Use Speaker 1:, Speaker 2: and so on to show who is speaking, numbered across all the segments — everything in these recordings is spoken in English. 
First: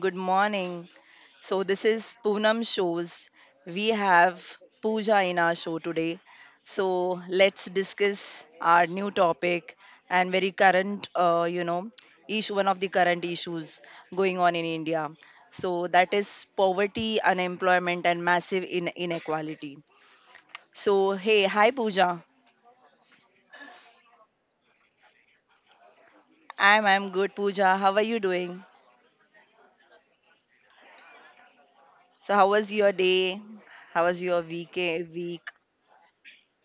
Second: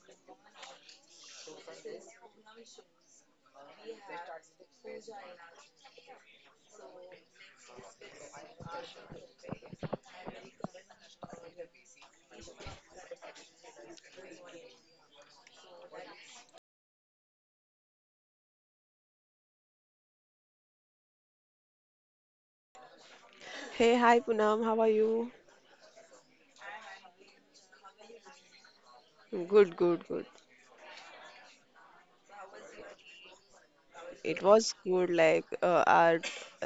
Speaker 1: Good morning. So, this is Poonam Shows. We have Pooja in our show today. So, let's discuss our new topic and very current, issue, one of the current issues going on in India. So, that is poverty, unemployment, and massive inequality. So, hey, hi, Pooja.
Speaker 2: Hey, hi Poonam, how are you?
Speaker 1: I'm good, Pooja. How are you doing?
Speaker 2: Good, good, good.
Speaker 1: So, how was your day? How was your
Speaker 2: It was
Speaker 1: week?
Speaker 2: good,
Speaker 1: Week?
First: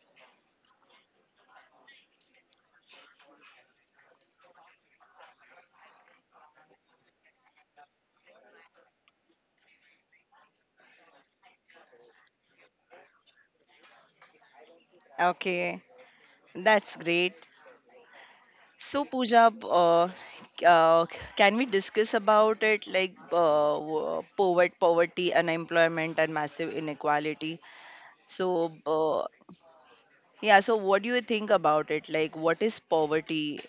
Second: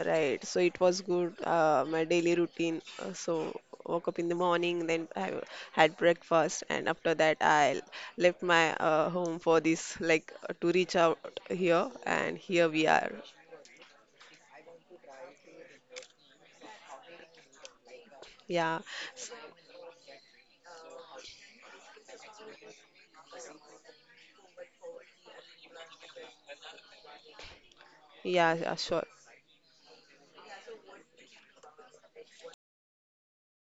Speaker 2: right. So it was good, my daily routine. So woke up in the morning, then I had breakfast, and after that I left my home for this, like, to reach out here, and here we are.
Speaker 1: Okay. That's great.
Speaker 2: Yeah,
Speaker 1: So,
Speaker 2: s-
Speaker 1: Pooja, can we discuss about it like poverty, unemployment, and massive inequality? So,
Speaker 2: yeah, sure.
Speaker 1: uh, yeah, so, what do you think about it? Like, what is poverty?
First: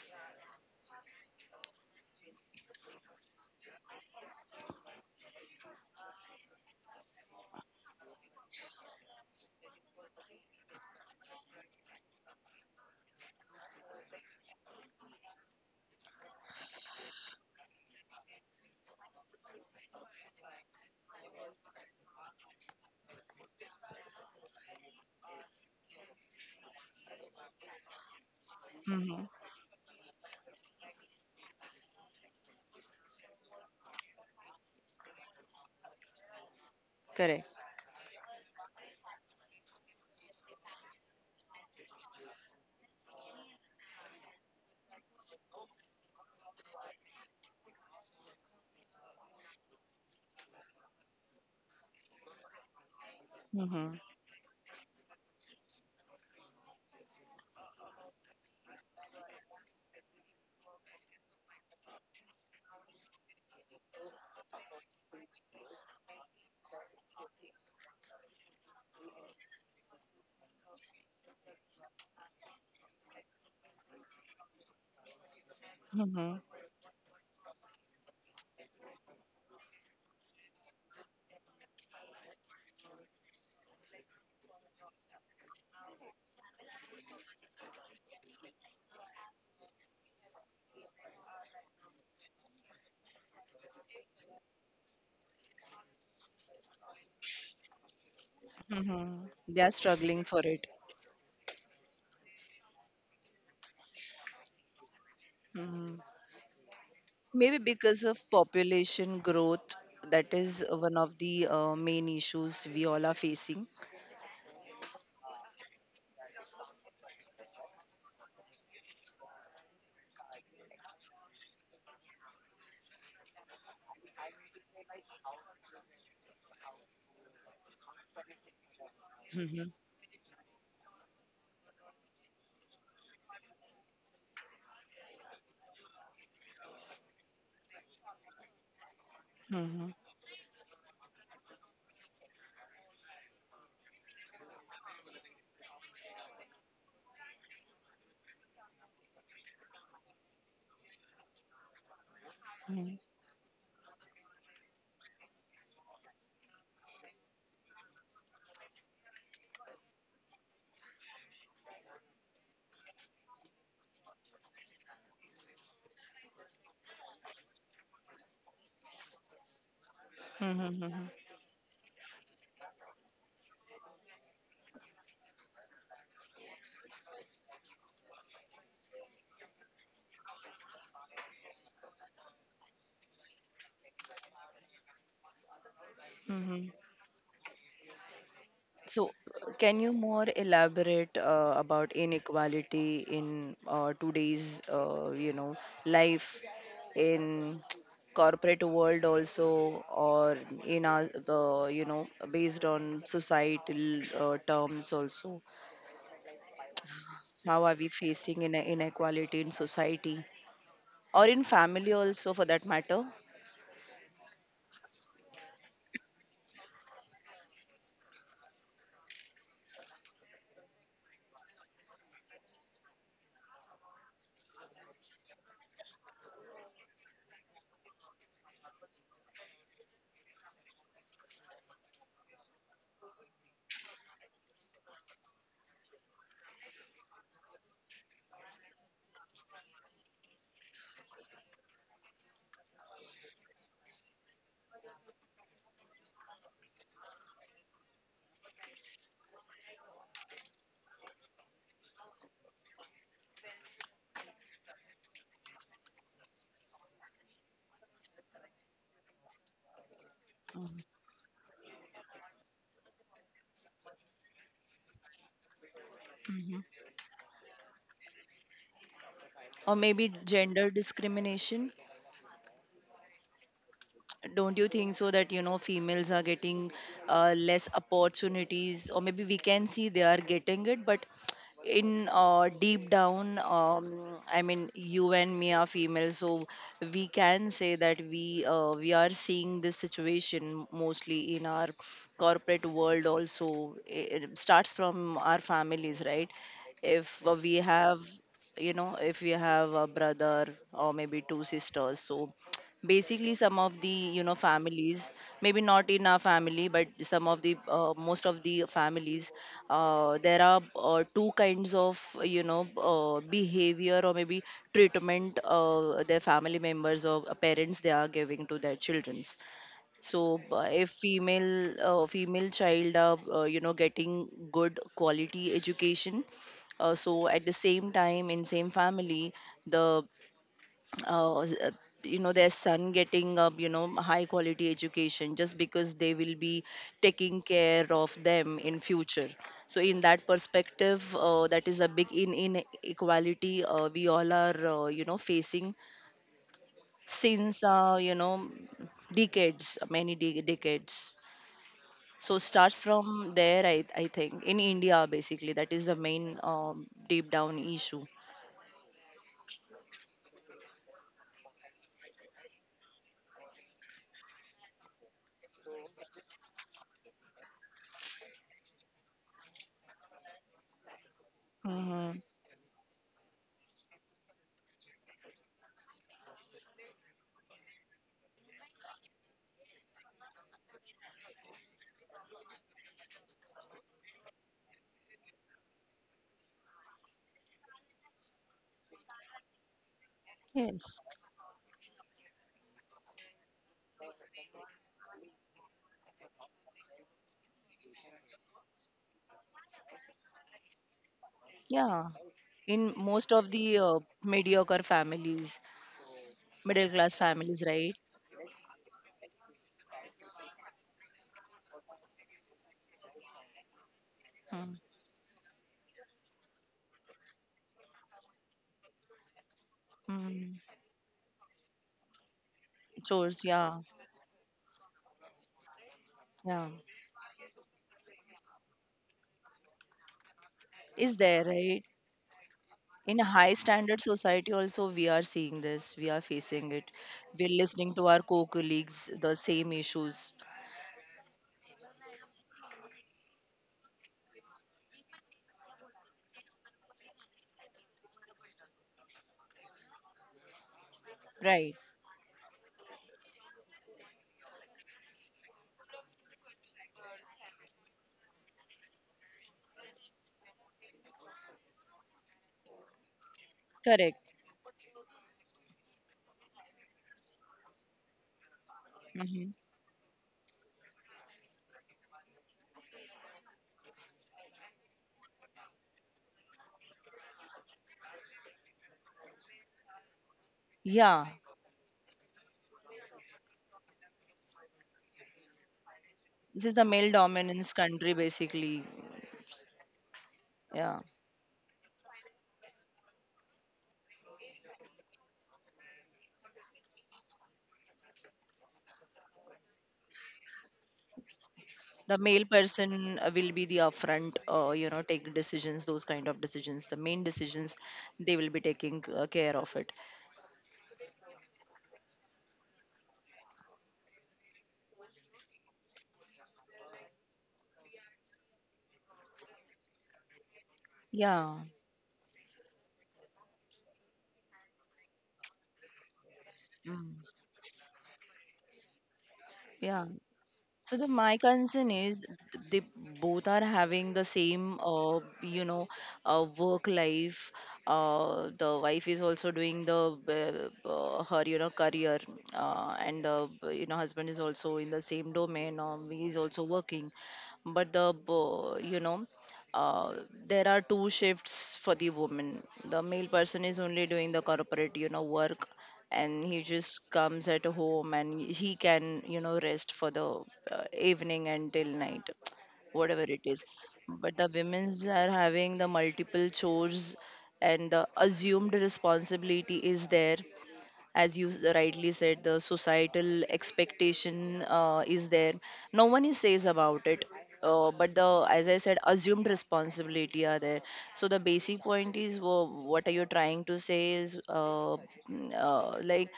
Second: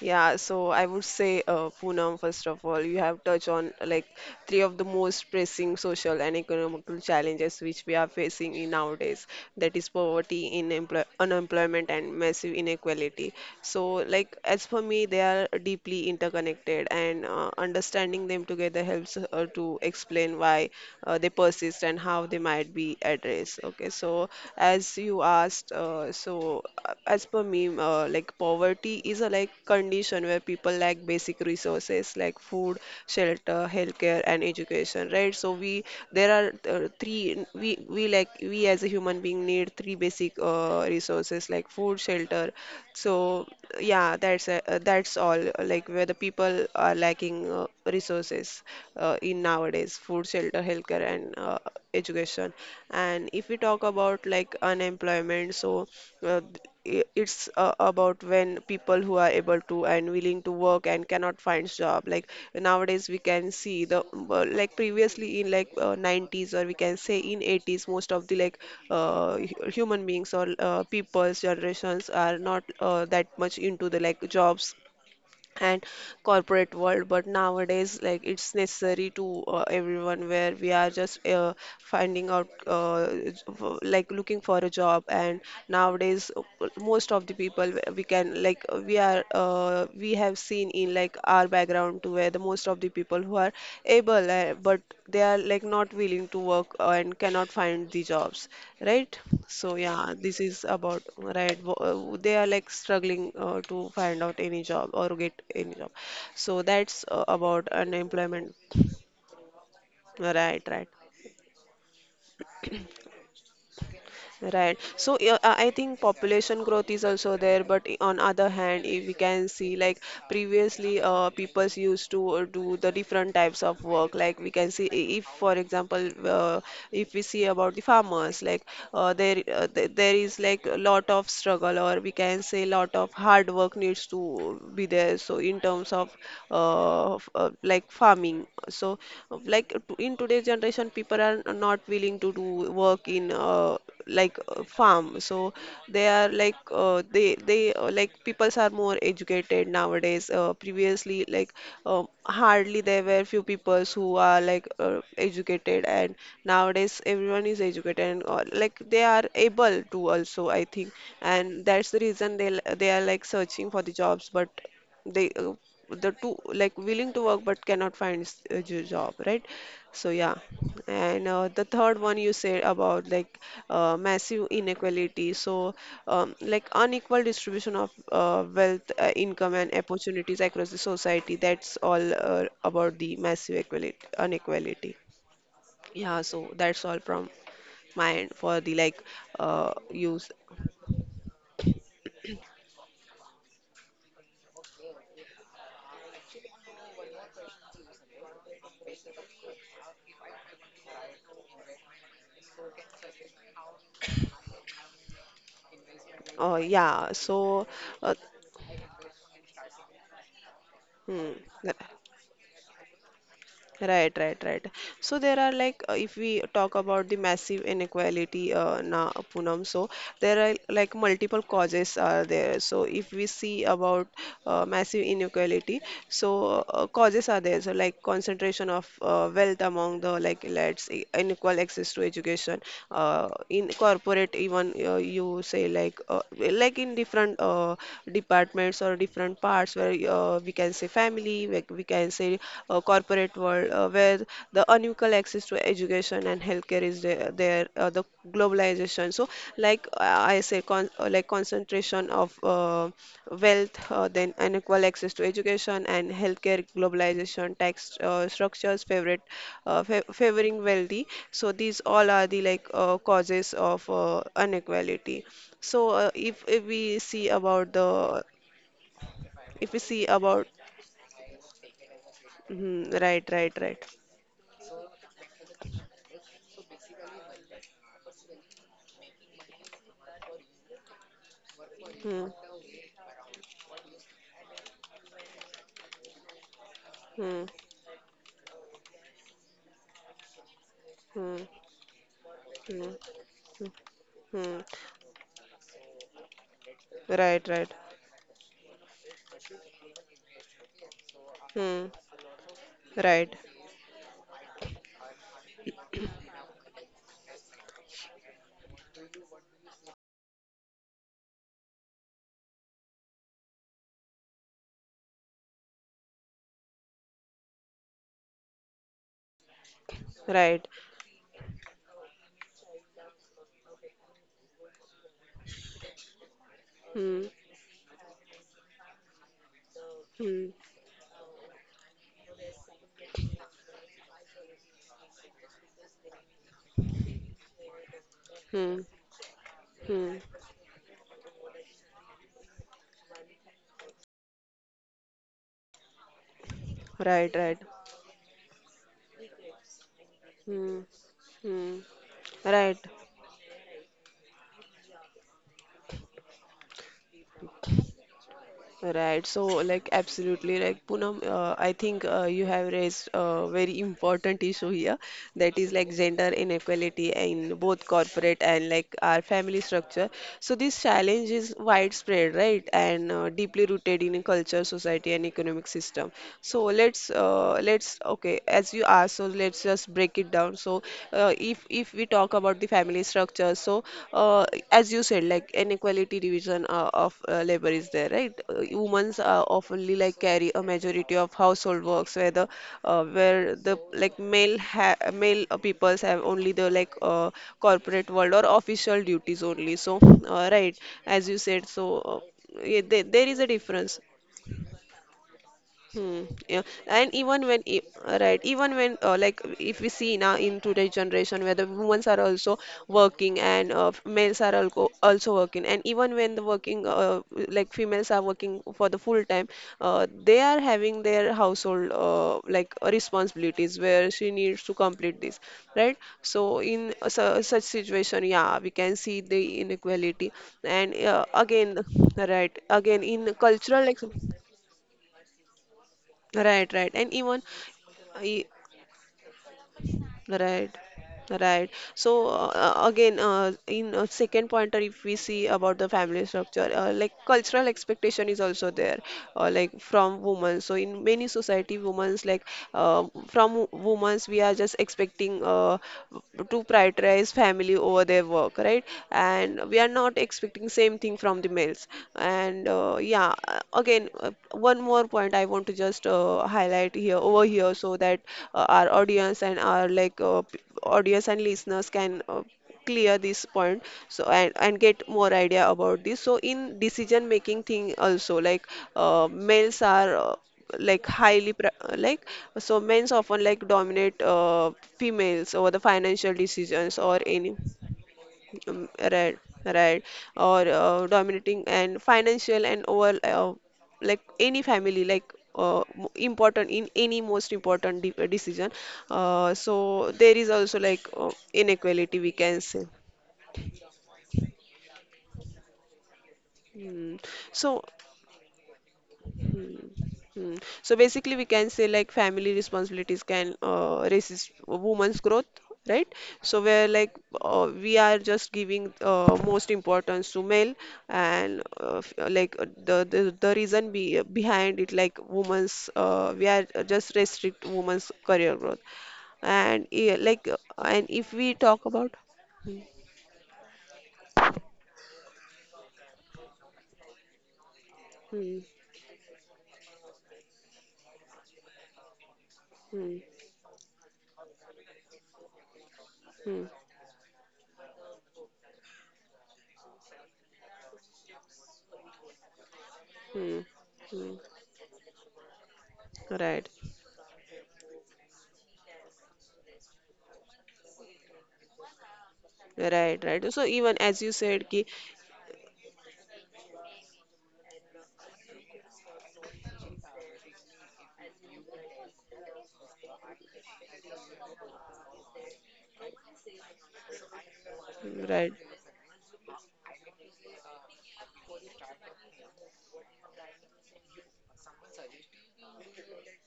Speaker 2: Yeah, so I would say, Poonam, first of all, you have touched on like three of the most pressing social and economical challenges which we are facing in nowadays. That is poverty, in employ unemployment, and massive inequality. So, like as for me, they are deeply interconnected, and understanding them together helps to explain why they persist and how they might be addressed. Okay, so as you asked, as per me, like poverty is a
Speaker 1: hmm
Speaker 2: like condition where people lack basic resources like food, shelter, healthcare, and education, right? So we there are three
Speaker 1: Correct.
Speaker 2: we like we as a human being need three basic resources like food, shelter. So yeah, that's all. Like where the people are lacking resources in nowadays supplies, food, shelter, healthcare, and education. And if we talk
Speaker 1: hmm
Speaker 2: about like unemployment, so uh, it's about when people who are able to and willing to work and cannot find job. Like nowadays, we can see the like previously in like 90s or we can say in 80s, most of the like human beings or people's generations are not that much into the like jobs and
Speaker 1: hmm
Speaker 2: corporate world but nowadays like it's necessary to everyone where we are just finding out like looking for a job and nowadays most of the people we can like we are we have seen in like our background to where the most of the people who are able but they are like not willing to work and cannot find the jobs, right?
Speaker 1: hmm They are
Speaker 2: So yeah,
Speaker 1: struggling
Speaker 2: this
Speaker 1: for
Speaker 2: is
Speaker 1: it.
Speaker 2: about right. They are like struggling to find out any job or get any job.
Speaker 1: hmm
Speaker 2: So that's
Speaker 1: Maybe
Speaker 2: about
Speaker 1: because of
Speaker 2: unemployment.
Speaker 1: population growth, that is
Speaker 2: Right, right.
Speaker 1: one of the main issues we all are facing.
Speaker 2: Right. So yeah, I think population growth is also there, but on other hand, if we can see like previously, people used to do the different types of work. Like we can see if, for example, if we see about the farmers, like there is like a lot of struggle, or we can say lot of hard work needs to be there. So in terms of like farming, so
Speaker 1: hmm
Speaker 2: in today's generation, people are not willing to do work in. Like farm so they are like they like peoples are more educated nowadays previously like hardly
Speaker 1: hmm
Speaker 2: there were few peoples who are like educated and nowadays everyone is educated and all, like they are able to also I think and that's the reason they are like searching for the jobs but they the two like willing to work but cannot find a job, right? So yeah,
Speaker 1: Mm-hmm.
Speaker 2: and the third one you said about like massive inequality so like unequal distribution of wealth, income and opportunities across the society, that's all about the massive equality, inequality. Yeah, so
Speaker 1: Mm-hmm.
Speaker 2: that's all from my end for the
Speaker 1: So,
Speaker 2: like
Speaker 1: uh,
Speaker 2: uh,
Speaker 1: can you more
Speaker 2: use
Speaker 1: elaborate about inequality in today's, life in corporate world also, or in our, based on societal terms also?
Speaker 2: Oh yeah,
Speaker 1: How
Speaker 2: so
Speaker 1: are we
Speaker 2: uh,
Speaker 1: facing in inequality in society or
Speaker 2: hmm.
Speaker 1: in family also, for that matter?
Speaker 2: Right, right, right. So there are like, if we talk about the massive inequality, na Poonam, so there are like multiple causes are there. So if we see about massive inequality, so causes are there. So like concentration of wealth among the like elites, unequal access to education, in corporate even you say like in different departments or different parts where we can say family we can say corporate world where the unequal access to education and healthcare is there, there the globalization, so like like concentration of wealth, then unequal access to education and healthcare, globalization, tax structures, favorite, favoring wealthy. So these all are the like causes of inequality. So
Speaker 1: Mm-hmm.
Speaker 2: if we see about the, if
Speaker 1: Or
Speaker 2: we see
Speaker 1: maybe
Speaker 2: about,
Speaker 1: gender discrimination?
Speaker 2: mhm, right, right, right.
Speaker 1: Don't you think so that you know females are getting less opportunities, or maybe we can see they are getting it, but in
Speaker 2: Hmm,
Speaker 1: deep down, I mean you and me are female, so we
Speaker 2: hmm,
Speaker 1: can say that we are seeing this situation
Speaker 2: hmm,
Speaker 1: mostly in our corporate
Speaker 2: hmm,
Speaker 1: world also. It
Speaker 2: hmm.
Speaker 1: starts from our families, right? If
Speaker 2: Right,
Speaker 1: we
Speaker 2: right.
Speaker 1: have, you know, if we have a brother or maybe two
Speaker 2: Hmm,
Speaker 1: sisters, so basically
Speaker 2: right,
Speaker 1: some of the, you know, families, maybe not in our family, but some of the most of the families, there are two kinds of, you know, behavior, or maybe treatment their family members or parents they are giving to their childrens. So
Speaker 2: right.
Speaker 1: if female child are, you know, getting good quality education,
Speaker 2: Hmm,
Speaker 1: so at the same time in same family the
Speaker 2: hmm,
Speaker 1: uh, s- uh, you know their son getting a, you know, high quality education just because they will be taking care of them in
Speaker 2: hmm,
Speaker 1: future. So in
Speaker 2: hmm.
Speaker 1: that perspective, that is a big in inequality we all are, you know, facing
Speaker 2: Right, right.
Speaker 1: since, decades,
Speaker 2: Hmm.
Speaker 1: decades.
Speaker 2: Hmm.
Speaker 1: So
Speaker 2: Right,
Speaker 1: starts from there. I think in india, basically, that is the main, deep down issue.
Speaker 2: right. So, like, absolutely, like, Poonam, I think you have raised a very important issue here that is like gender inequality in both corporate and like our family structure. So, this challenge is
Speaker 1: Mm-hmm.
Speaker 2: widespread, right, and deeply rooted in culture, society, and economic system. So, let's, okay, as you asked, so let's just break it down. So, if we talk about the family structure, so uh, as you said, like inequality division of labor is there, right? Women's oftenly like carry a
Speaker 1: Yes.
Speaker 2: majority of household works, where the like male peoples have only the like corporate world or official duties only. So right, as you said, so.
Speaker 1: Yeah, in
Speaker 2: There
Speaker 1: most
Speaker 2: is
Speaker 1: of
Speaker 2: a
Speaker 1: the
Speaker 2: difference.
Speaker 1: mediocre families,
Speaker 2: Hmm, yeah,
Speaker 1: middle class
Speaker 2: and
Speaker 1: families, right?
Speaker 2: right, even when like if we see now in today's generation where the women are also working and males are
Speaker 1: Mm.
Speaker 2: also working, and even when the working like females are working for the full time, they are
Speaker 1: Mm.
Speaker 2: having their household like
Speaker 1: Chores,
Speaker 2: responsibilities
Speaker 1: yeah,
Speaker 2: where she needs to complete this, right? So
Speaker 1: yeah,
Speaker 2: in su such situation, yeah, we can see the inequality, and
Speaker 1: is there,
Speaker 2: again,
Speaker 1: right?
Speaker 2: right, again
Speaker 1: In a
Speaker 2: in
Speaker 1: high
Speaker 2: cultural like.
Speaker 1: standard society, also, we are seeing this, we are
Speaker 2: Right,
Speaker 1: facing
Speaker 2: right.
Speaker 1: it.
Speaker 2: And even,
Speaker 1: We're listening to our
Speaker 2: e-
Speaker 1: co colleagues, the same issues,
Speaker 2: right, right. So again, in second pointer, if we see about the family structure, like cultural expectation is also there, like from women. So in many
Speaker 1: right?
Speaker 2: society, women's like from women's, we are just expecting to prioritize family over their work, right? And we are not expecting same thing from the males. And yeah, again,
Speaker 1: Correct.
Speaker 2: one more point I want to just highlight here over here so that our audience
Speaker 1: hmm
Speaker 2: and our like audience and listeners can clear this point, so and get more idea about this, so in decision making thing also like males are like
Speaker 1: Yeah,
Speaker 2: like so men's often like dominate females over the financial
Speaker 1: this is a
Speaker 2: decisions
Speaker 1: male
Speaker 2: or any
Speaker 1: dominance country, basically.
Speaker 2: right, right. Or
Speaker 1: Yeah,
Speaker 2: dominating and financial and over like any family like important in any most important de decision. So there is also like
Speaker 1: the
Speaker 2: inequality we
Speaker 1: male
Speaker 2: can say.
Speaker 1: person will be the upfront, you know, take decisions, those kind of decisions, the
Speaker 2: Hmm.
Speaker 1: main decisions.
Speaker 2: So
Speaker 1: They will be taking care of
Speaker 2: hmm.
Speaker 1: it.
Speaker 2: Hmm. So basically, we can say like family responsibilities can resist woman's growth, right? So where like we are just giving most importance to male,
Speaker 1: Yeah.
Speaker 2: and like the reason behind it like women's we are
Speaker 1: Mm,
Speaker 2: just restrict women's career growth, and
Speaker 1: yeah.
Speaker 2: yeah, like
Speaker 1: So
Speaker 2: and
Speaker 1: the
Speaker 2: if
Speaker 1: my
Speaker 2: we talk
Speaker 1: concern
Speaker 2: about
Speaker 1: is, they both are having the same, work life,
Speaker 2: hmm.
Speaker 1: the wife is also doing the her, you know, career,
Speaker 2: Hmm.
Speaker 1: and the, you know, husband is also in the same domain, he's
Speaker 2: Hmm.
Speaker 1: also working, but you know, uh, there are two shifts for the woman. The male
Speaker 2: Hmm.
Speaker 1: person is only doing
Speaker 2: Hmm.
Speaker 1: the corporate, you know, work, and he
Speaker 2: Right.
Speaker 1: just comes at home and he can, you know, rest for the evening until night,
Speaker 2: Right,
Speaker 1: whatever it
Speaker 2: right.
Speaker 1: is.
Speaker 2: So even as you
Speaker 1: But the
Speaker 2: said, ki
Speaker 1: women's are having the multiple chores, and the assumed responsibility is there. As you rightly said, the societal expectation is there. No one is says about it, but the,
Speaker 2: right.
Speaker 1: as I said, assumed responsibility are there. So the basic point is, what are you trying to say is like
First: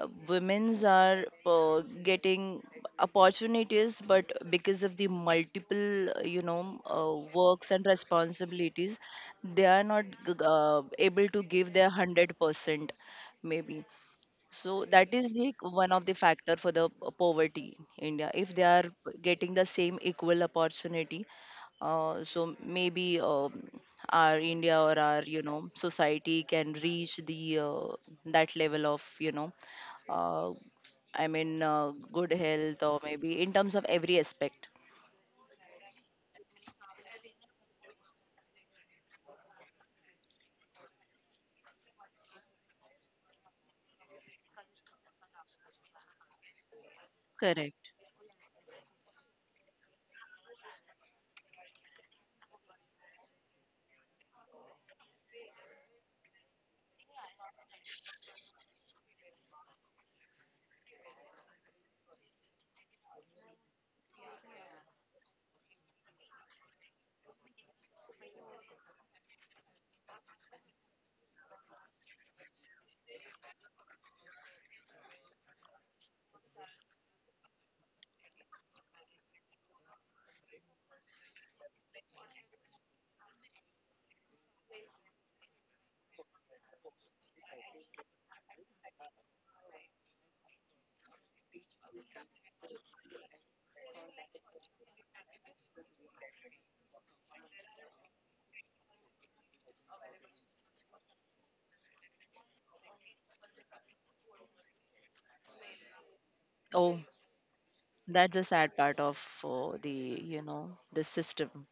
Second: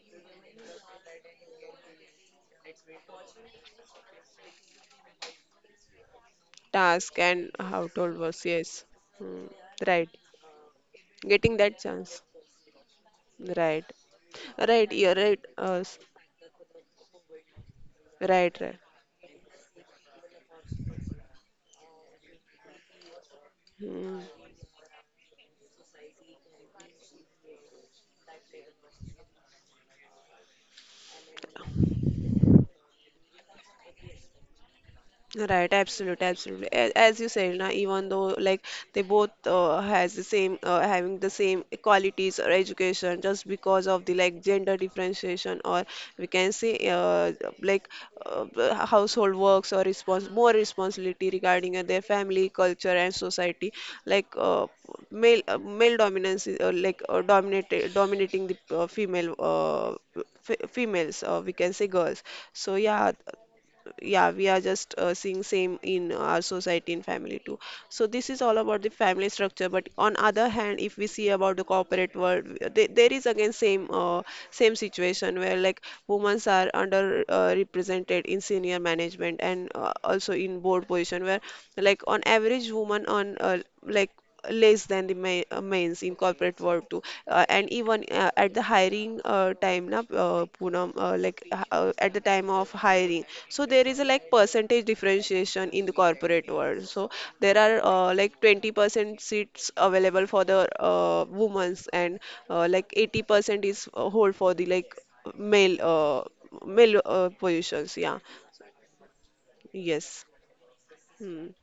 Speaker 1: women's are getting opportunities, but because of the multiple,
Speaker 2: Task and
Speaker 1: works and
Speaker 2: household was yes.
Speaker 1: responsibilities,
Speaker 2: Hmm.
Speaker 1: they are not
Speaker 2: Right.
Speaker 1: g- uh, able to
Speaker 2: Getting
Speaker 1: give
Speaker 2: that
Speaker 1: their
Speaker 2: chance.
Speaker 1: 100%, maybe.
Speaker 2: Right.
Speaker 1: So
Speaker 2: Right.
Speaker 1: that
Speaker 2: You're
Speaker 1: is
Speaker 2: right.
Speaker 1: the one of the factor for the poverty in India. If they
Speaker 2: Right.
Speaker 1: are
Speaker 2: Right.
Speaker 1: getting the same equal opportunity, so maybe,
Speaker 2: Hmm.
Speaker 1: our India or our, you know, society can reach the, that level of, uh, I mean, good health, or maybe in terms of every aspect.
Speaker 2: Right, absolutely, absolutely. As you said, na, even though like they both has the same having the same qualities or education, just because of the like gender differentiation or we can say
Speaker 1: Correct.
Speaker 2: like household works or respons more responsibility regarding their family, culture, and society. Like male dominance is like dominated dominating the females. We can say girls. So yeah, yeah, we are just seeing same in our society and family too, so this is all about the family structure, but on other hand if we see about the corporate world, there is again same same situation where like women are under represented in senior management and also in board position where like on average women on like less than the mains in corporate world too. And even at the hiring time, na, Poonam, at the time of hiring, so there is a like percentage differentiation in the corporate world. So there are like 20% seats available for the women's, and like 80% is hold for the like male uh,
Speaker 1: Oh,
Speaker 2: male positions. Yeah.
Speaker 1: that's a sad part of, the,
Speaker 2: Yes.
Speaker 1: you know, the
Speaker 2: Hmm.
Speaker 1: system,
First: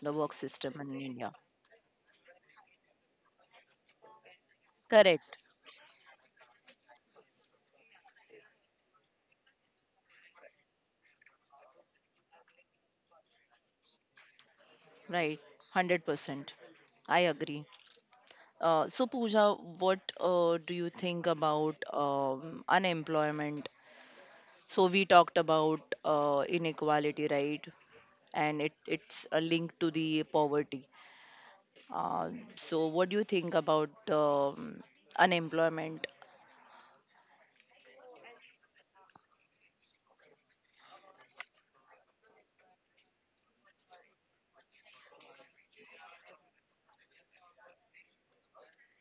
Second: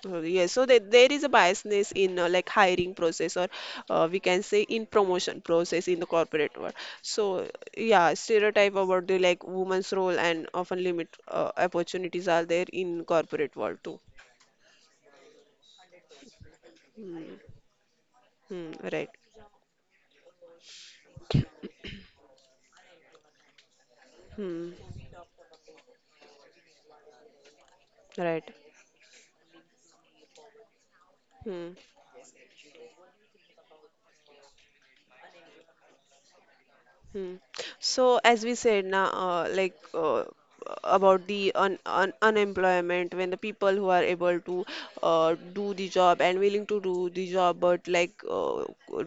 Speaker 1: the work
Speaker 2: Yes, so
Speaker 1: system
Speaker 2: that
Speaker 1: in
Speaker 2: there is a
Speaker 1: India.
Speaker 2: biasness in like hiring process, or we can say in
Speaker 1: Correct.
Speaker 2: promotion process in the corporate world. So yeah, stereotype about the woman's role and often limit opportunities are there in corporate world too.
Speaker 1: Right, 100%.
Speaker 2: Hmm.
Speaker 1: I agree.
Speaker 2: Hmm.
Speaker 1: So,
Speaker 2: Right.
Speaker 1: Pooja, what do you think about, unemployment?
Speaker 2: Hmm.
Speaker 1: So, we talked about inequality, right?
Speaker 2: Right.
Speaker 1: And it's a link to the poverty.
Speaker 2: Hmm.
Speaker 1: Uh, so, what do you think about, unemployment?
Speaker 2: Hmm. So, as we said now, about the un un unemployment, when the people who are able to do the job and willing to do the job, but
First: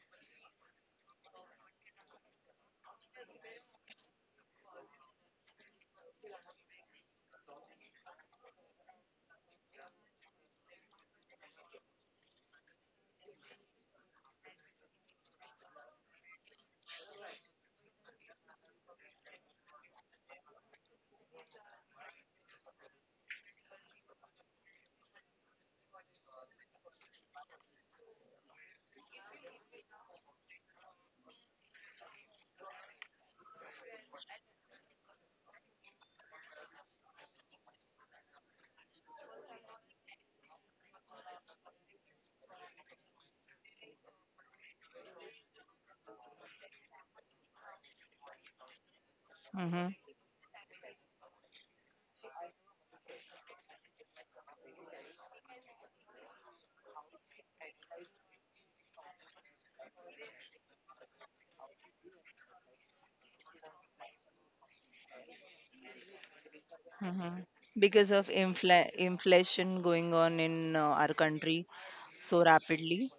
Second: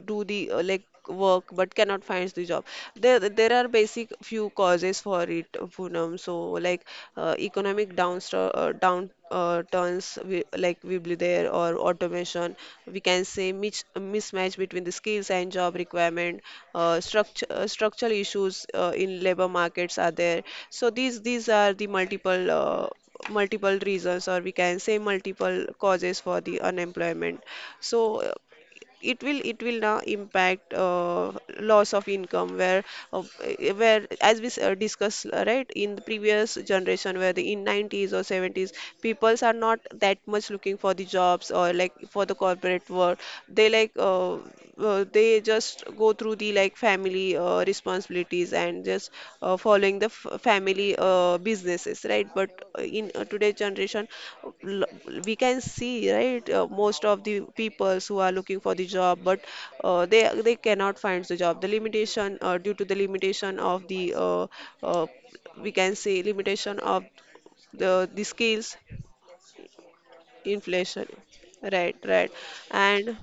Speaker 2: do the work but cannot find the job. There are basic few causes for it, Poonam. So, like economic down downstr down turns we, like Weebly there or automation. We can say mismatch between the skills and job requirement. Structure Structural issues in labor markets are there. So these are the multiple reasons or we can say multiple causes for the unemployment. So it will now impact loss of income. Where uh, discussed, right, in the previous generation where the in 90s or 70s peoples are not that much looking for the jobs or like for the corporate world, they they just go through the like family responsibilities and just
Speaker 1: hmm
Speaker 2: following the f family businesses, right? But in today's generation, l- we can see, right, most of the peoples who are looking for the job, but they cannot find the job. The limitation due to the limitation of the uh, we can say limitation of
Speaker 1: hmm
Speaker 2: the
Speaker 1: Because
Speaker 2: the
Speaker 1: of
Speaker 2: skills,
Speaker 1: inflation going on in
Speaker 2: inflation,
Speaker 1: our country
Speaker 2: right. Right.
Speaker 1: so rapidly.
Speaker 2: And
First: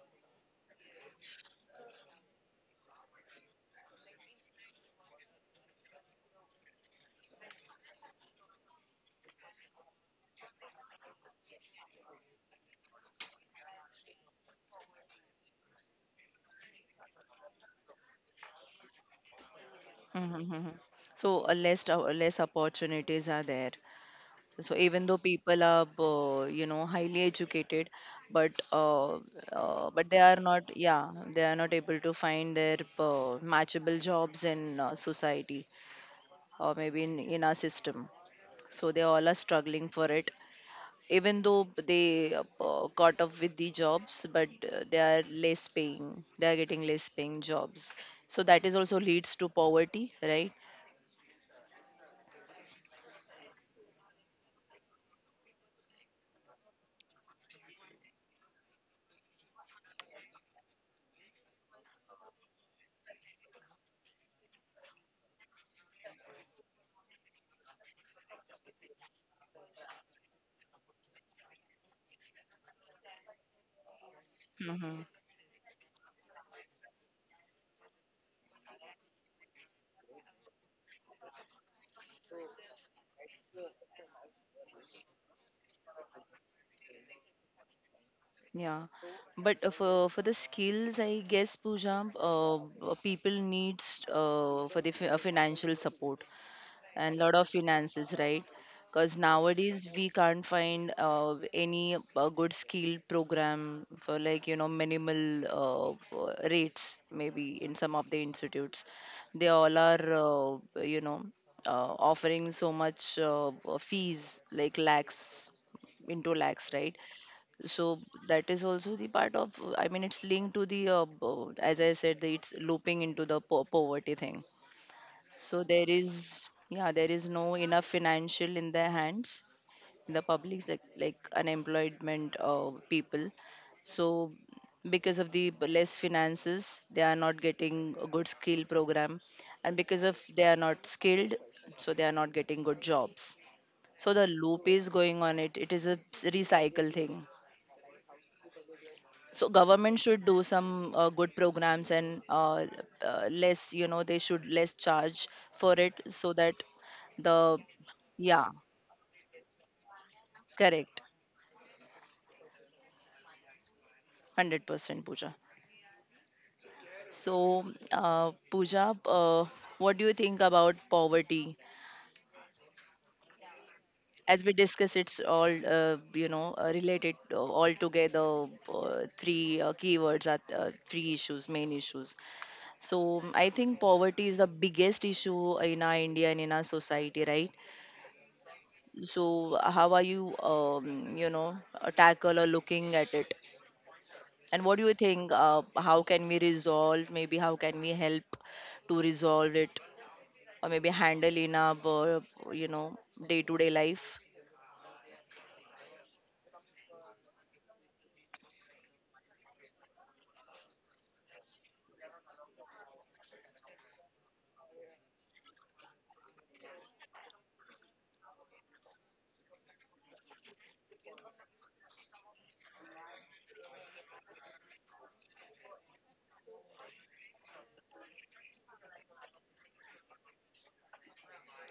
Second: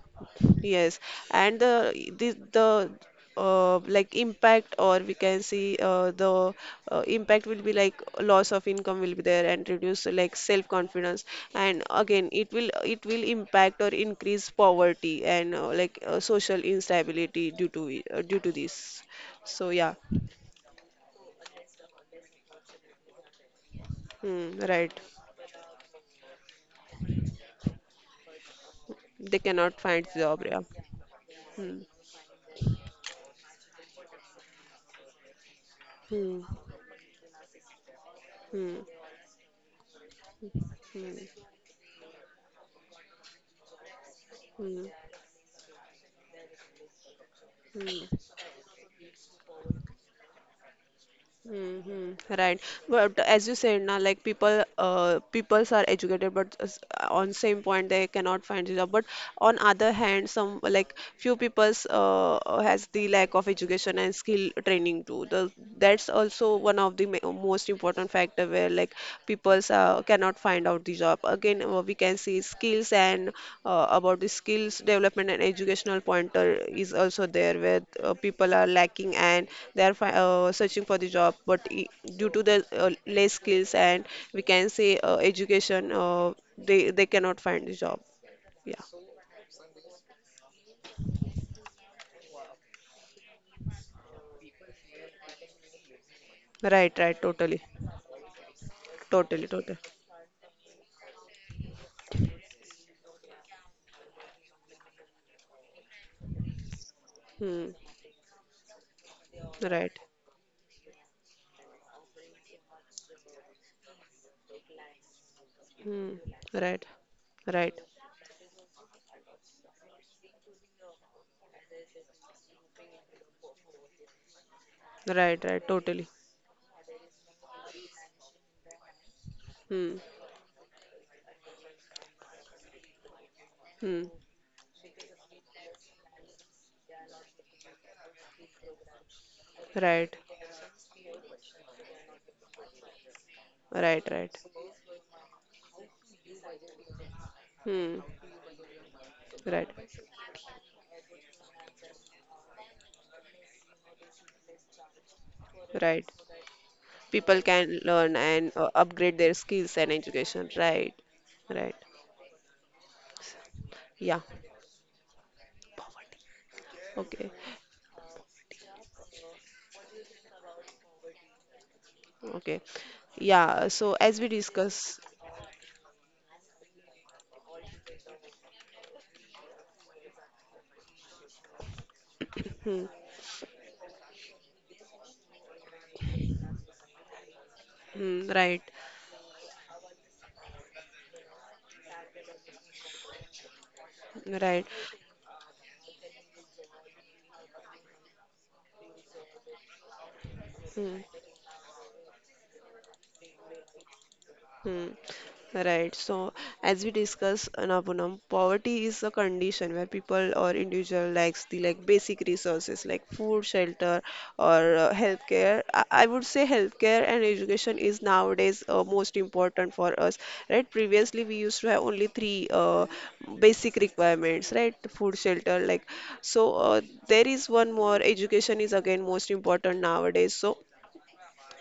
Speaker 2: yes. And the, like impact, or we can see, the impact will be like loss of income will be there and reduce like self confidence. And again it will impact or increase poverty and social instability due due to this. So yeah.
Speaker 1: Mhm, mhm. So less opportunities are there.
Speaker 2: Hmm,
Speaker 1: So
Speaker 2: right.
Speaker 1: even though people are, you know, highly educated, but uh,
Speaker 2: They cannot
Speaker 1: but
Speaker 2: find
Speaker 1: they are
Speaker 2: job, yeah.
Speaker 1: not, yeah, they are not
Speaker 2: hmm.
Speaker 1: able to find their matchable jobs in, society,
Speaker 2: Hmm.
Speaker 1: or maybe in our system.
Speaker 2: Hmm.
Speaker 1: So they all are struggling for it. Even
Speaker 2: Hmm.
Speaker 1: though they caught up with the jobs, but
Speaker 2: Hmm.
Speaker 1: they are less paying. They are getting less paying jobs.
Speaker 2: Hmm.
Speaker 1: So that is also leads to poverty, right?
Speaker 2: Hmm. Hmm. Right. But as you said, now peoples are educated, but on same point they cannot find a job. But on other hand, some like few peoples has the lack of education and skill training too. That's also one of the most important factor where like people cannot find out the job. Again, we can see skills and about the skills
Speaker 1: Mm-hmm.
Speaker 2: development and educational pointer is also there where people are lacking and they are searching for the job. Due to the less skills and we can say education, they cannot find the job.
Speaker 1: Yeah,
Speaker 2: Yeah,
Speaker 1: but for the skills, I guess Pooja, people needs financial support
Speaker 2: right,
Speaker 1: and
Speaker 2: right,
Speaker 1: lot of finances, right? Because
Speaker 2: totally.
Speaker 1: nowadays we can't find any good skill program for, like, you know, minimal rates, maybe, in
Speaker 2: Hmm.
Speaker 1: some of the institutes. They all are,
Speaker 2: Right.
Speaker 1: uh, you know offering so much fees like lakhs
Speaker 2: Hmm.
Speaker 1: into lakhs,
Speaker 2: Right.
Speaker 1: right?
Speaker 2: Right.
Speaker 1: So that is also the part of, I mean, it's linked to the, as I said, it's looping into the poverty thing.
Speaker 2: Right.
Speaker 1: So
Speaker 2: Right.
Speaker 1: there
Speaker 2: Totally.
Speaker 1: is, yeah, there is no enough financial in their hands,
Speaker 2: Hmm.
Speaker 1: in the publics, like unemployment people. So
Speaker 2: Hmm.
Speaker 1: because of the less finances, they are not getting a good skill program, and because
Speaker 2: Right.
Speaker 1: of they are not skilled, so they are not getting good jobs.
Speaker 2: Right.
Speaker 1: So the
Speaker 2: Right.
Speaker 1: loop is going on. It is a recycle thing.
Speaker 2: Hmm.
Speaker 1: So
Speaker 2: Right.
Speaker 1: government should do some good programs, and less, you know, they should less charge for it,
Speaker 2: Right.
Speaker 1: so that the,
Speaker 2: People can learn
Speaker 1: yeah,
Speaker 2: and upgrade their skills and education.
Speaker 1: correct,
Speaker 2: Right. Right. Yeah.
Speaker 1: 100% pooja.
Speaker 2: Okay.
Speaker 1: So pooja what do you think about poverty?
Speaker 2: Okay. Yeah. So as we
Speaker 1: As we discuss,
Speaker 2: discuss.
Speaker 1: it's all, related all together, three keywords are three issues, main issues.
Speaker 2: Hmm.
Speaker 1: So I think poverty is the biggest issue in our india and in our society, right?
Speaker 2: Hmm. Right.
Speaker 1: So, how are you, tackle or looking at it? And what
Speaker 2: Right.
Speaker 1: do you think? How can we resolve? Maybe how can we help to resolve it, or maybe
Speaker 2: Hmm.
Speaker 1: handle in our, uh, you know, day-to-day life?
Speaker 2: Hmm. Right. So, as we discuss, Napunam, poverty is a condition where people or individual lacks the like basic resources like food, shelter, or healthcare. I would say healthcare and education is nowadays most important for us, right? Previously, we used to have only three basic requirements, right? Food, shelter, like, so. There is one more. Education is again most important nowadays. So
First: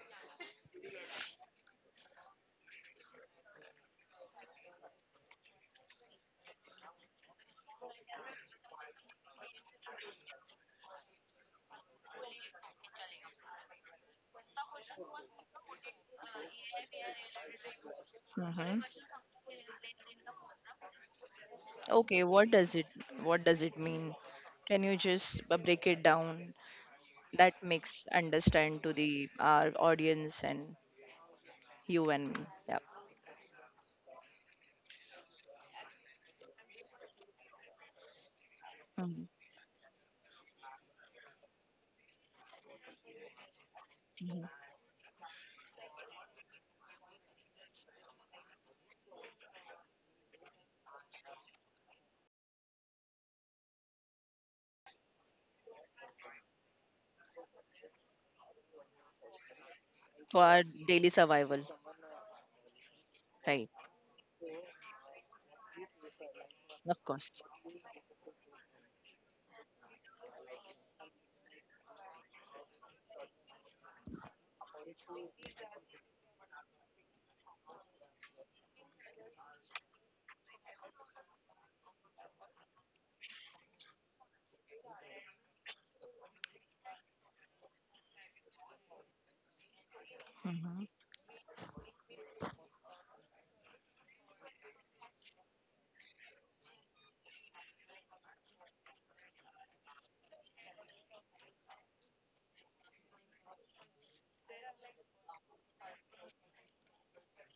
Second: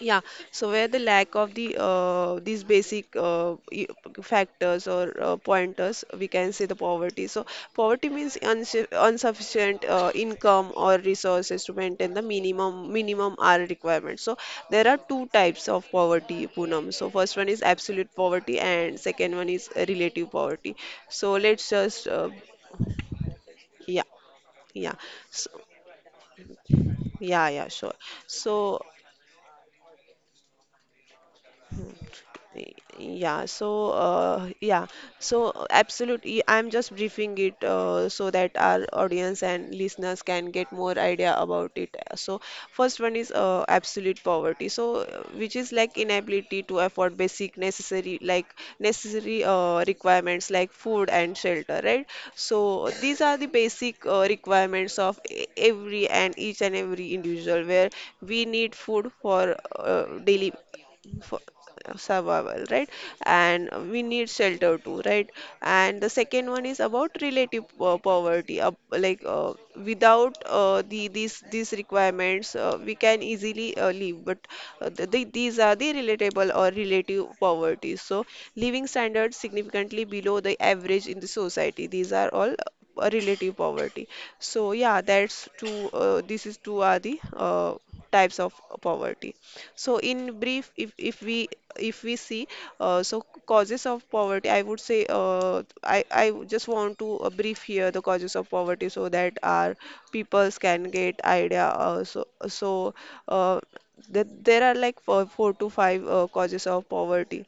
Speaker 2: yeah. So where the lack of the these basic factors or pointers, we can say the poverty. So poverty means unsu insufficient income or resources to maintain the minimum R requirement. So there are two types of poverty, Poonam. So first one is absolute poverty,
Speaker 1: hmm
Speaker 2: and second one is relative poverty. So let's
Speaker 1: Okay,
Speaker 2: just
Speaker 1: what does it? What does it mean?
Speaker 2: yeah,
Speaker 1: Can you
Speaker 2: yeah.
Speaker 1: just
Speaker 2: So,
Speaker 1: break it down?
Speaker 2: yeah,
Speaker 1: That
Speaker 2: yeah, sure.
Speaker 1: makes understand
Speaker 2: So
Speaker 1: to the our audience and you and me. Yeah.
Speaker 2: yeah, so absolutely, I'm just briefing it so that our
Speaker 1: Mhm.
Speaker 2: audience and listeners can get more idea about it. So first one is absolute
Speaker 1: Mhm.
Speaker 2: poverty, which is like inability to afford basic necessary like necessary requirements like food and shelter, right? So these are the basic requirements of every and each and every individual, where we need food for
Speaker 1: For
Speaker 2: daily,
Speaker 1: our daily
Speaker 2: for
Speaker 1: survival,
Speaker 2: survival, right?
Speaker 1: right?
Speaker 2: And we need shelter too, right? And the second one is
Speaker 1: Of
Speaker 2: about
Speaker 1: course.
Speaker 2: relative poverty, without the these requirements we can easily live. But these are the relatable or relative poverty. So living standards significantly below the average in the society, these are all relative poverty. So yeah, that's two this is two are the types of poverty. So in
Speaker 1: Mhm.
Speaker 2: brief, if we see, so causes of poverty, I would say, I just want to brief here the causes of poverty so that our peoples can get idea. Uh, that there are like four to five causes of poverty.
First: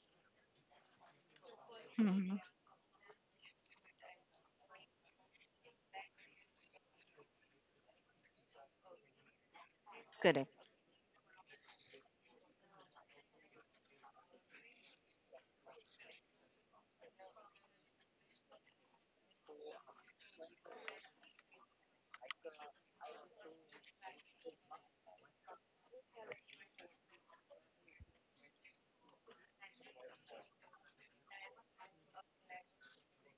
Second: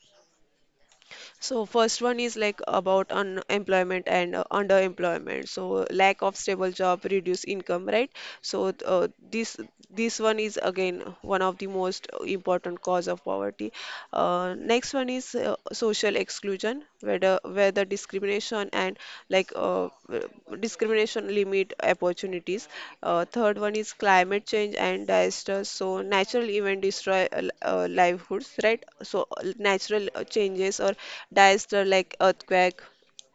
Speaker 2: So first one is
Speaker 1: Mhm.
Speaker 2: like about unemployment and underemployment. So lack of stable job, reduce income, right? So this one
Speaker 1: Correct.
Speaker 2: is again one of the most important cause of poverty. Next one is social exclusion, whether discrimination and like uh, w- discrimination limit opportunities. Third one is climate change and disasters. So natural event destroy livelihoods, right? So natural changes or disaster like earthquake.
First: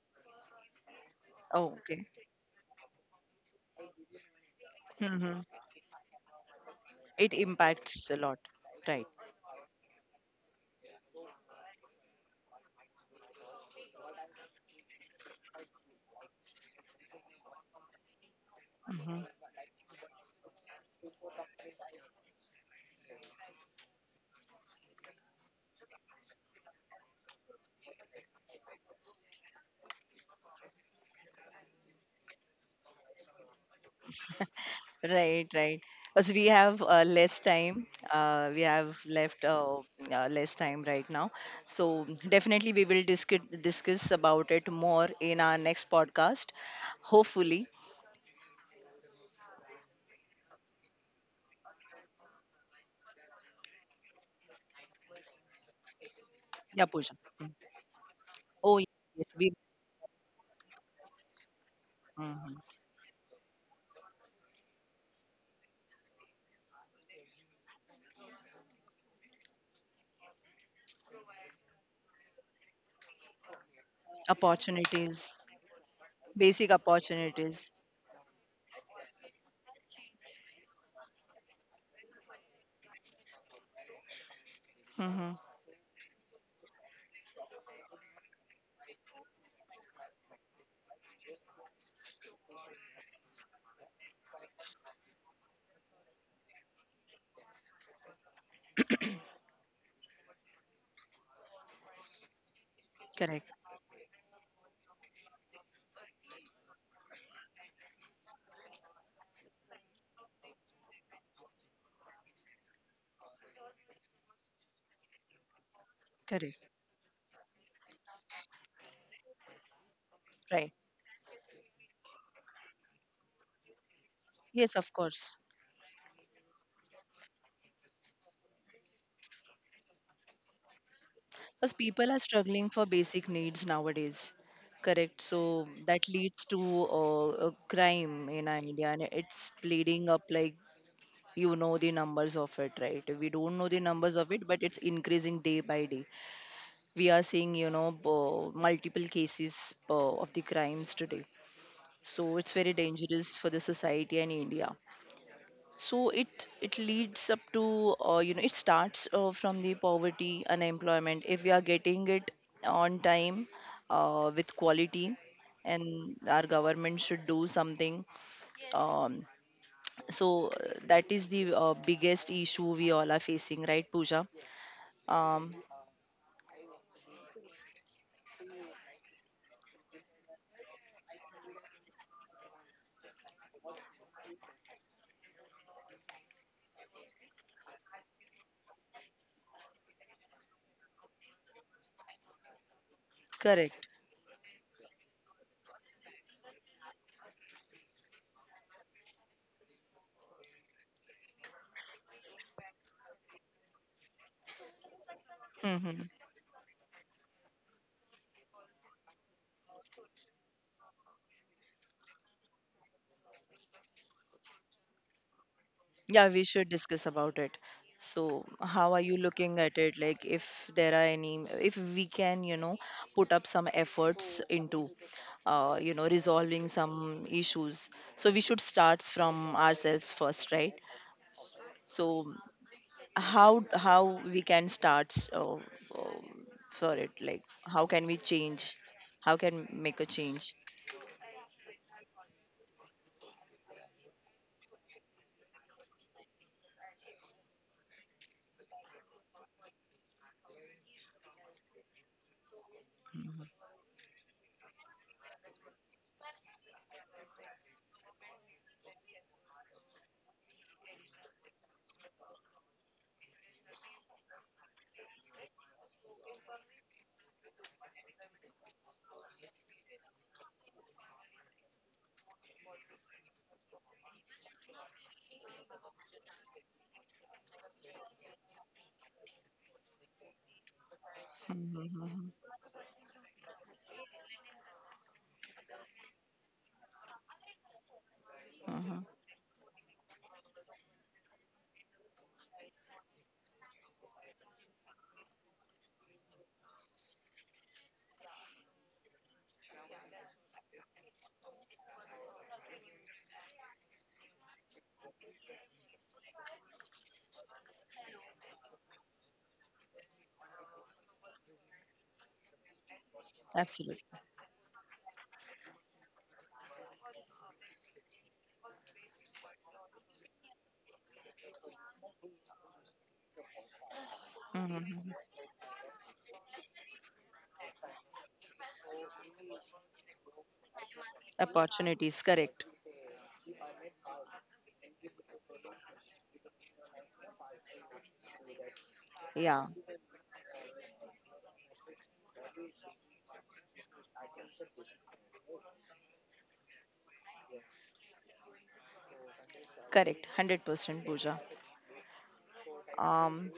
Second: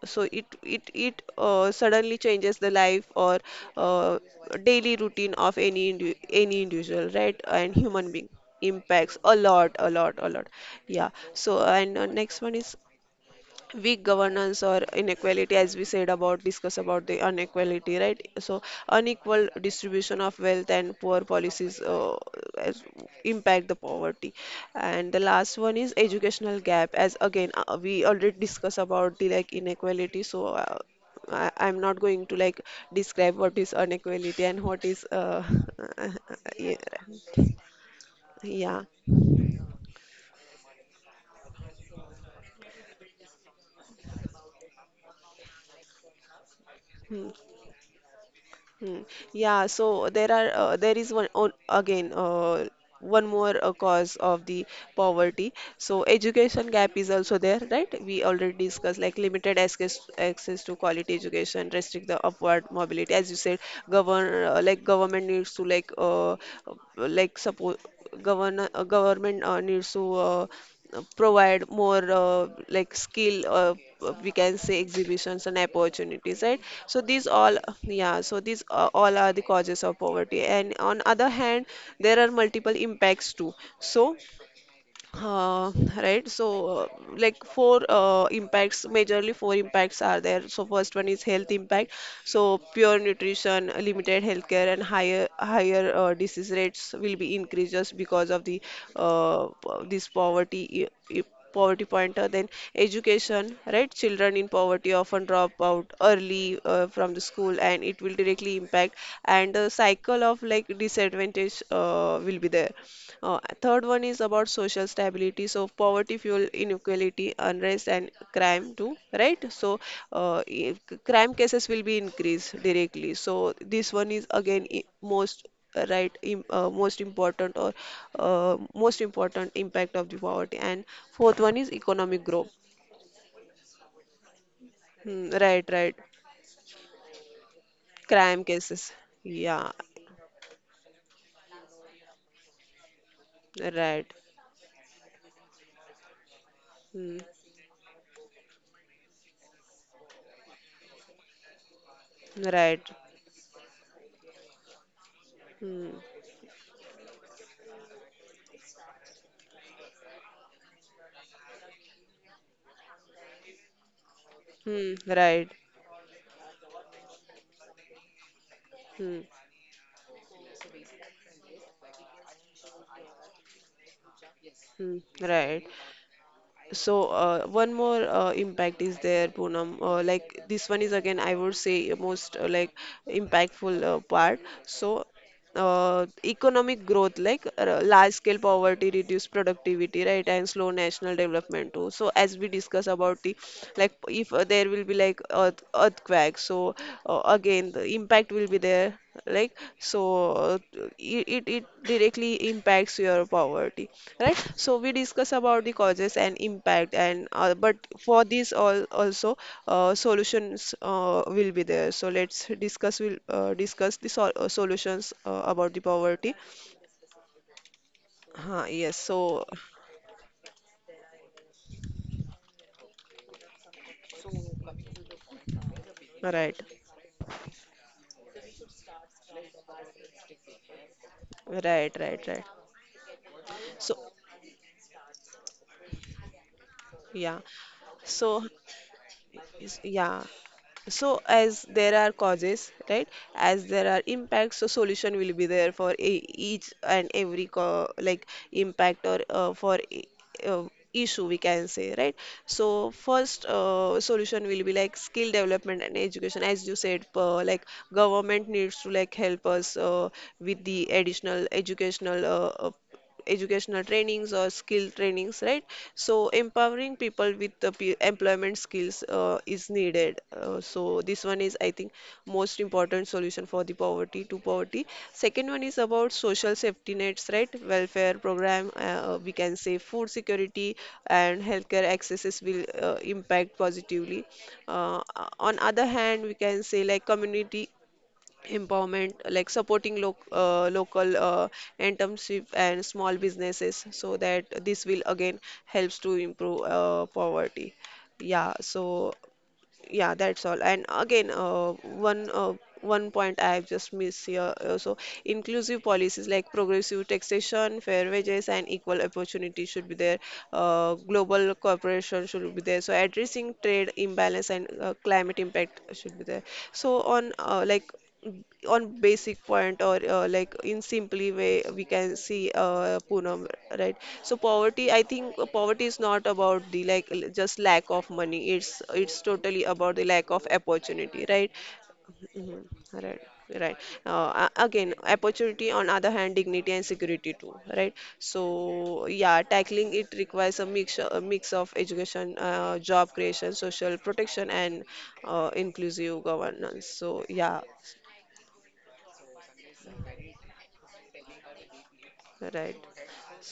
Speaker 2: So it
Speaker 1: Oh, okay.
Speaker 2: suddenly changes the life or uh, daily routine
Speaker 1: Mhm.
Speaker 2: of any individual,
Speaker 1: It
Speaker 2: right? And human
Speaker 1: impacts a
Speaker 2: being
Speaker 1: lot. Right.
Speaker 2: impacts a lot, a lot, a lot. Yeah. So and next one is weak governance or inequality, as we said, about discuss about the inequality, right? So
Speaker 1: Mhm.
Speaker 2: unequal distribution of wealth and poor policies, as, impact the poverty. And the last one is educational gap. As again, we already discuss about the like inequality, so I'm not going to like describe what is inequality and what is
Speaker 1: Right, right. Because we
Speaker 2: yeah.
Speaker 1: have less time. We
Speaker 2: Yeah.
Speaker 1: have left less time right now. So definitely we will discuss about it more in our next podcast. Hopefully.
Speaker 2: Hmm. Yeah, so there are there is one on, again, one more cause of the poverty. So education gap
Speaker 1: Yeah,
Speaker 2: is
Speaker 1: Pooja.
Speaker 2: also
Speaker 1: Mm.
Speaker 2: there, right? We already
Speaker 1: Oh, yes.
Speaker 2: discussed like limited
Speaker 1: We,
Speaker 2: access to quality education, restrict the upward
Speaker 1: Mhm.
Speaker 2: mobility. As you said, government needs to support. Government needs to provide more like skill, we can say exhibitions
Speaker 1: Opportunities,
Speaker 2: and opportunities, right?
Speaker 1: basic
Speaker 2: So these all,
Speaker 1: opportunities.
Speaker 2: yeah, so these all are the causes of poverty. And on other hand, there are multiple impacts too. So
Speaker 1: hmm
Speaker 2: uh, right. So like four impacts, majorly four impacts are there. So first one is health impact. So pure nutrition, limited healthcare and higher disease rates will be increased just because of the this poverty poverty pointer. Then
Speaker 1: Correct,
Speaker 2: education, right? Children in poverty often drop out early from the school, and it will directly impact, and the cycle of like disadvantage will be there. Third one is about social stability. So poverty fuel
Speaker 1: correct.
Speaker 2: inequality, unrest, and crime too, right? So
Speaker 1: Right.
Speaker 2: crime cases will be increased directly. So this one is again
Speaker 1: Yes, of course.
Speaker 2: most, most important or uh, most important impact of the poverty. And fourth one is
Speaker 1: Because people are
Speaker 2: economic growth.
Speaker 1: struggling for basic needs nowadays. Correct.
Speaker 2: Hmm, right,
Speaker 1: So
Speaker 2: right.
Speaker 1: that leads to crime
Speaker 2: Crime
Speaker 1: in
Speaker 2: cases.
Speaker 1: India, and it's
Speaker 2: Yeah,
Speaker 1: bleeding up like, you know, the numbers of it, right? We don't know the
Speaker 2: right.
Speaker 1: numbers of it, but it's increasing day by day. We
Speaker 2: Hmm,
Speaker 1: are seeing, you know, multiple cases of the crimes today. So it's very
Speaker 2: right.
Speaker 1: dangerous for the society and India.
Speaker 2: Hmm,
Speaker 1: So it leads up to, you know, it starts from the poverty, unemployment. If we are getting it on time, with
Speaker 2: hmm,
Speaker 1: quality,
Speaker 2: right.
Speaker 1: and our government should do something,
Speaker 2: Hmm,
Speaker 1: um, so that is the biggest issue we all are facing, right pooja?
Speaker 2: hmm,
Speaker 1: um,
Speaker 2: right. So, one more impact is there, Poonam. Like this one is again, I would say most like impactful part. So, economic growth, like large scale poverty, reduced productivity, right, and slow national development too. So, as we discuss about the, like
Speaker 1: Correct.
Speaker 2: if there will be like earthquake, so again the impact will be there, like so. It directly impacts your poverty, right? So we discuss about the causes
Speaker 1: Mm-hmm.
Speaker 2: and impact and but for this all also solutions will be there. So let's discuss, will discuss the solutions about the poverty
Speaker 1: Yeah, we should discuss about it.
Speaker 2: huh,
Speaker 1: So,
Speaker 2: Yes.
Speaker 1: how are
Speaker 2: So
Speaker 1: you looking at it? Like, if there are any, if we can, you know, put up some efforts into, you know,
Speaker 2: right,
Speaker 1: resolving some issues. So we should start from ourselves first, right?
Speaker 2: right, right, right.
Speaker 1: So how
Speaker 2: So
Speaker 1: how we can start for it?
Speaker 2: yeah.
Speaker 1: Like, how can we
Speaker 2: So
Speaker 1: change? How can make
Speaker 2: yeah.
Speaker 1: a change?
Speaker 2: So as there are causes, right, as there are impacts, so solution will be there for each and every like impact or uh, issue, we can say, right? So first solution will be like skill development and education, as you said, like government needs to like help us with the additional educational educational trainings or skill trainings, right? So empowering people with the employment skills is needed, so this one is, I think, most important solution for the poverty. Second one is about social safety nets, right? Welfare program, we can say food security and healthcare
Speaker 1: Mm-hmm.
Speaker 2: accesses will impact positively. uh, on other hand, we can say like community
Speaker 1: hmm
Speaker 2: empowerment, like supporting lo local entrepreneurship and small businesses, so that this will again helps to improve poverty. Yeah, so yeah, that's all. And again, one uh, one point I have just missed here, so inclusive policies like progressive taxation, fair wages, and equal opportunity should be there. Global cooperation should be there, so addressing trade
Speaker 1: Absolutely.
Speaker 2: imbalance and climate impact should be there. So on like on basic point or like in simply way, we can see, Poonam, right? So poverty,
Speaker 1: hmm
Speaker 2: I think poverty is not about the like just lack of money. It's totally about the lack of opportunity, right?
Speaker 1: Opportunities,
Speaker 2: Mhm.
Speaker 1: correct.
Speaker 2: Right, right. Again, opportunity on other hand, dignity and security too, right? So yeah,
Speaker 1: Yeah.
Speaker 2: tackling it requires a mix of education, job creation, social protection, and inclusive governance. So yeah.
Speaker 1: Correct, 100% Pooja.
Speaker 2: Right.
Speaker 1: Um,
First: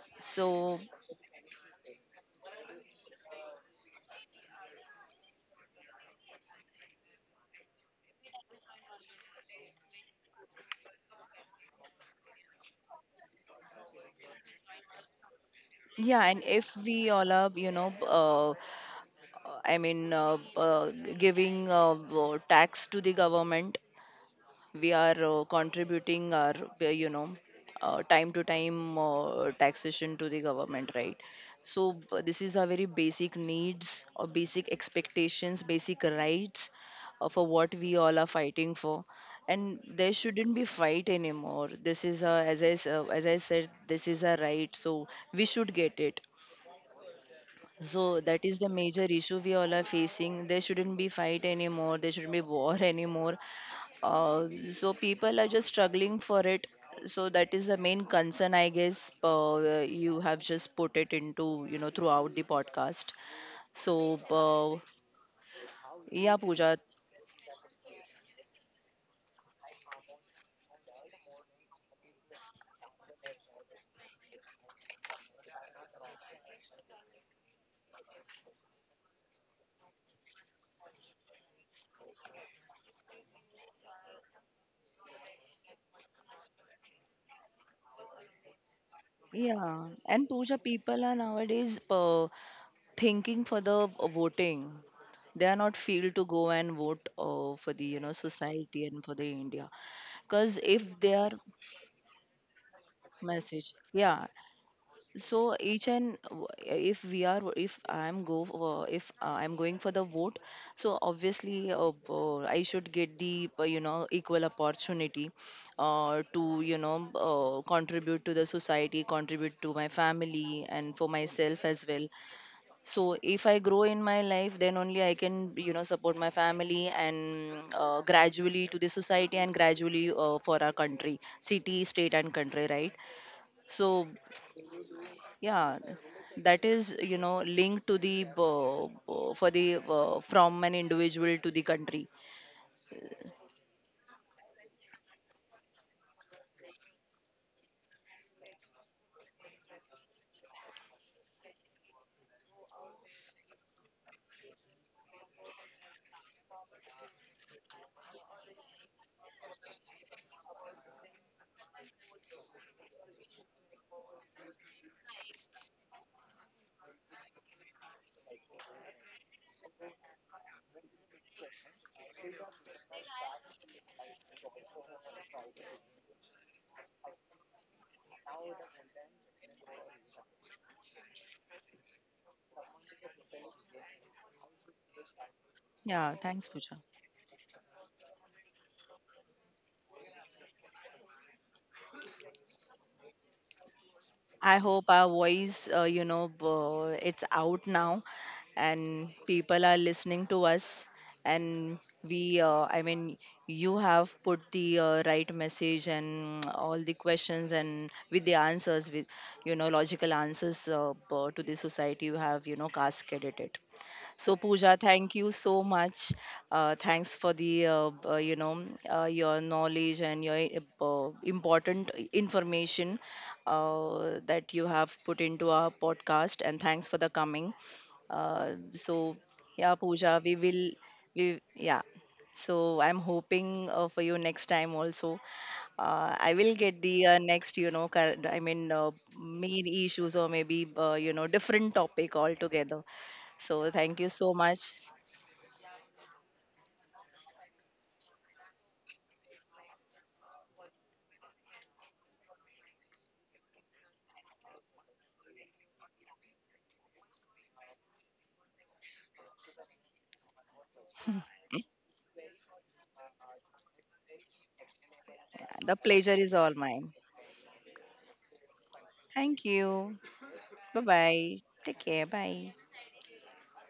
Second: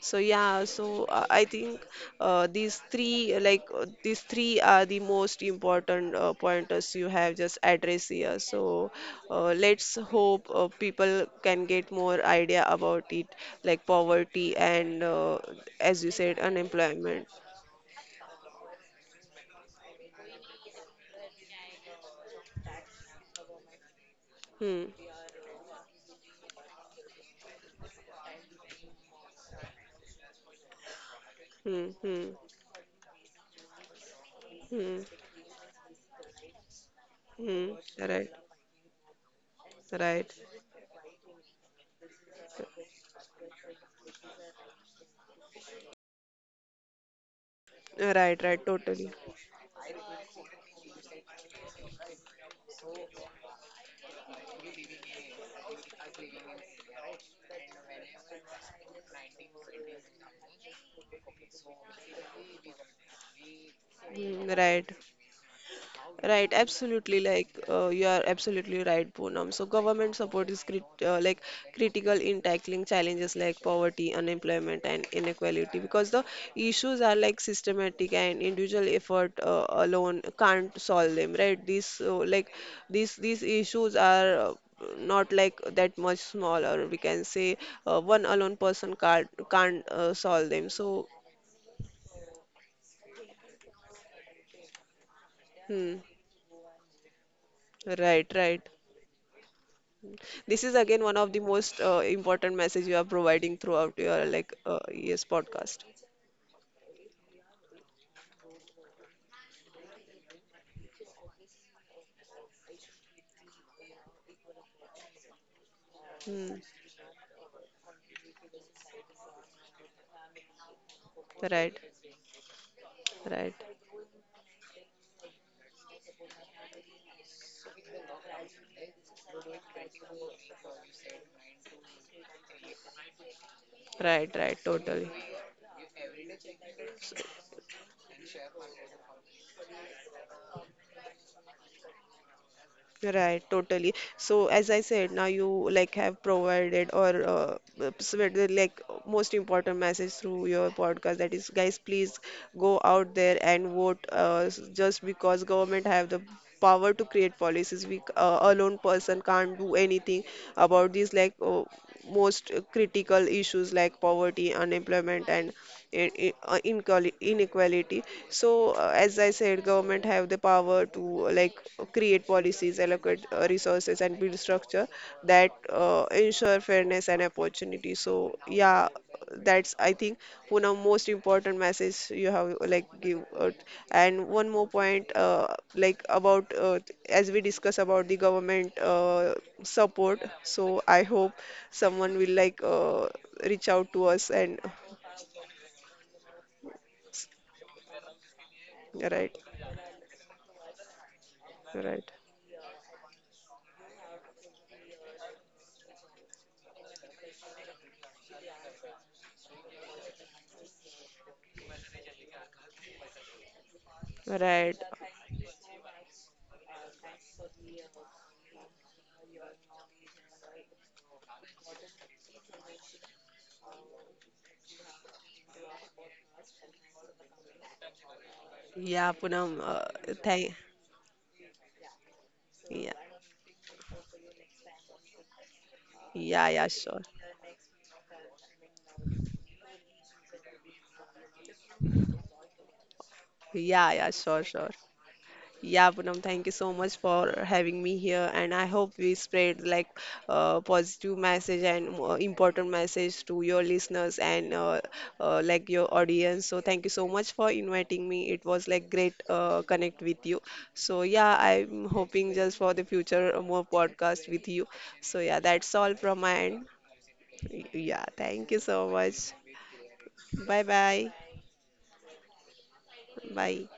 Speaker 2: So yeah,
Speaker 1: so
Speaker 2: so I think these three, these three are the most important pointers you have just addressed here. So let's hope people can get more idea about it, like poverty and, as you
Speaker 1: yeah,
Speaker 2: said,
Speaker 1: and if we
Speaker 2: unemployment.
Speaker 1: all are, you know, I mean, uh, uh, giving tax to the government,
Speaker 2: Hmm.
Speaker 1: we are contributing our uh, you know time to time taxation to the government, right?
Speaker 2: Hmm.
Speaker 1: So,
Speaker 2: Hmm.
Speaker 1: this is a very basic needs, or basic
Speaker 2: Hmm.
Speaker 1: expectations, basic rights, for
Speaker 2: Hmm.
Speaker 1: what we all
Speaker 2: Right.
Speaker 1: are fighting for, and there
Speaker 2: Right.
Speaker 1: shouldn't be fight anymore. This is a, as I said, this is a right, so we should get it. So
Speaker 2: Right.
Speaker 1: that
Speaker 2: Right.
Speaker 1: is the
Speaker 2: Totally.
Speaker 1: major issue we all are facing. There shouldn't be fight anymore. There shouldn't be war anymore. So people are just struggling for it. So that is the main concern, I guess. You have just put it into, you know, throughout the podcast. So,
Speaker 2: Hmm. Right. Right,
Speaker 1: yeah, Pooja.
Speaker 2: absolutely. Like, you are absolutely right, Poonam. So government support is crit like critical in tackling challenges like poverty, unemployment, and inequality, because the issues are like systematic and individual effort alone can't solve them. Right? These these issues are. Not like that much small, or we can say one alone person can't can't
Speaker 1: Yeah.
Speaker 2: uh,
Speaker 1: And
Speaker 2: solve them.
Speaker 1: Pooja,
Speaker 2: So
Speaker 1: people are nowadays thinking for the voting. They are not
Speaker 2: hmm,
Speaker 1: feel to go and vote for the, you know,
Speaker 2: right, right.
Speaker 1: society and for the India.
Speaker 2: This is
Speaker 1: Because
Speaker 2: again one
Speaker 1: if
Speaker 2: of
Speaker 1: they
Speaker 2: the
Speaker 1: are
Speaker 2: most important message you are providing throughout
Speaker 1: message,
Speaker 2: your
Speaker 1: yeah,
Speaker 2: like yes
Speaker 1: so
Speaker 2: podcast.
Speaker 1: each and if we are, if I'm go for, if I'm going for the vote, so obviously, I should get the, you know, equal opportunity
Speaker 2: Hmm.
Speaker 1: to, you know, contribute to the society, contribute to my family and for
Speaker 2: Right,
Speaker 1: myself as well. So
Speaker 2: right,
Speaker 1: if I grow in my life, then only I can, you know, support my family, and gradually to the society, and gradually, for our country, city, state, and country, right?
Speaker 2: right,
Speaker 1: So
Speaker 2: right. Totally.
Speaker 1: yeah, that is, you know, linked to the, for the, from an individual to the country.
Speaker 2: Right, totally. So as I said, now you like have provided or spread the, like, most important message through your podcast. That is, guys, please go out there and vote. Just because government have the power to create policies, alone person can't do anything about these like most critical issues like poverty, unemployment, and inequality. So, as I said, government have the power to create policies, allocate resources, and build structure that ensure fairness and opportunity. So yeah, that's, I think, one of most important message you have like give out. And one more point, like
Speaker 1: Yeah, thanks,
Speaker 2: about
Speaker 1: Pooja.
Speaker 2: as we discuss about the government support. So I hope someone will like reach out to us and
Speaker 1: I hope our voice, it's out now, and
Speaker 2: right.
Speaker 1: people are listening to us. And
Speaker 2: Right.
Speaker 1: we, I mean, you have put the right message and all the questions and with the answers, with, you know, logical answers to the society. You have, you know, cascaded it. So
Speaker 2: Right.
Speaker 1: Pooja, thank you so much. Thanks for the, you know, your knowledge and your important information that you have put into our podcast, and thanks for the coming. Uh,
Speaker 2: Yeah,
Speaker 1: so
Speaker 2: Poonam,
Speaker 1: yeah, Pooja, we
Speaker 2: thank,
Speaker 1: will we yeah. So
Speaker 2: yeah,
Speaker 1: I'm hoping for you next time also. I
Speaker 2: yeah,
Speaker 1: will
Speaker 2: yeah,
Speaker 1: get
Speaker 2: sure.
Speaker 1: the, next, you know, I mean, main issues, or maybe, you know, different topic altogether. So
Speaker 2: Yeah,
Speaker 1: thank
Speaker 2: yeah,
Speaker 1: you so
Speaker 2: sure,
Speaker 1: much.
Speaker 2: sure. Yeah, Poonam, thank you so much for having me here, and I hope we spread like positive message and important message to your listeners and like your audience. So thank you so much for inviting me. It was like great connect with you. So yeah, I'm hoping just for the future more podcast with you. So yeah, that's
Speaker 1: The
Speaker 2: all
Speaker 1: pleasure
Speaker 2: from my
Speaker 1: is all
Speaker 2: end.
Speaker 1: mine.
Speaker 2: Yeah, thank you so much.
Speaker 1: Thank you.
Speaker 2: Bye
Speaker 1: Bye
Speaker 2: bye.
Speaker 1: bye. Take care. Bye.
Speaker 2: Bye.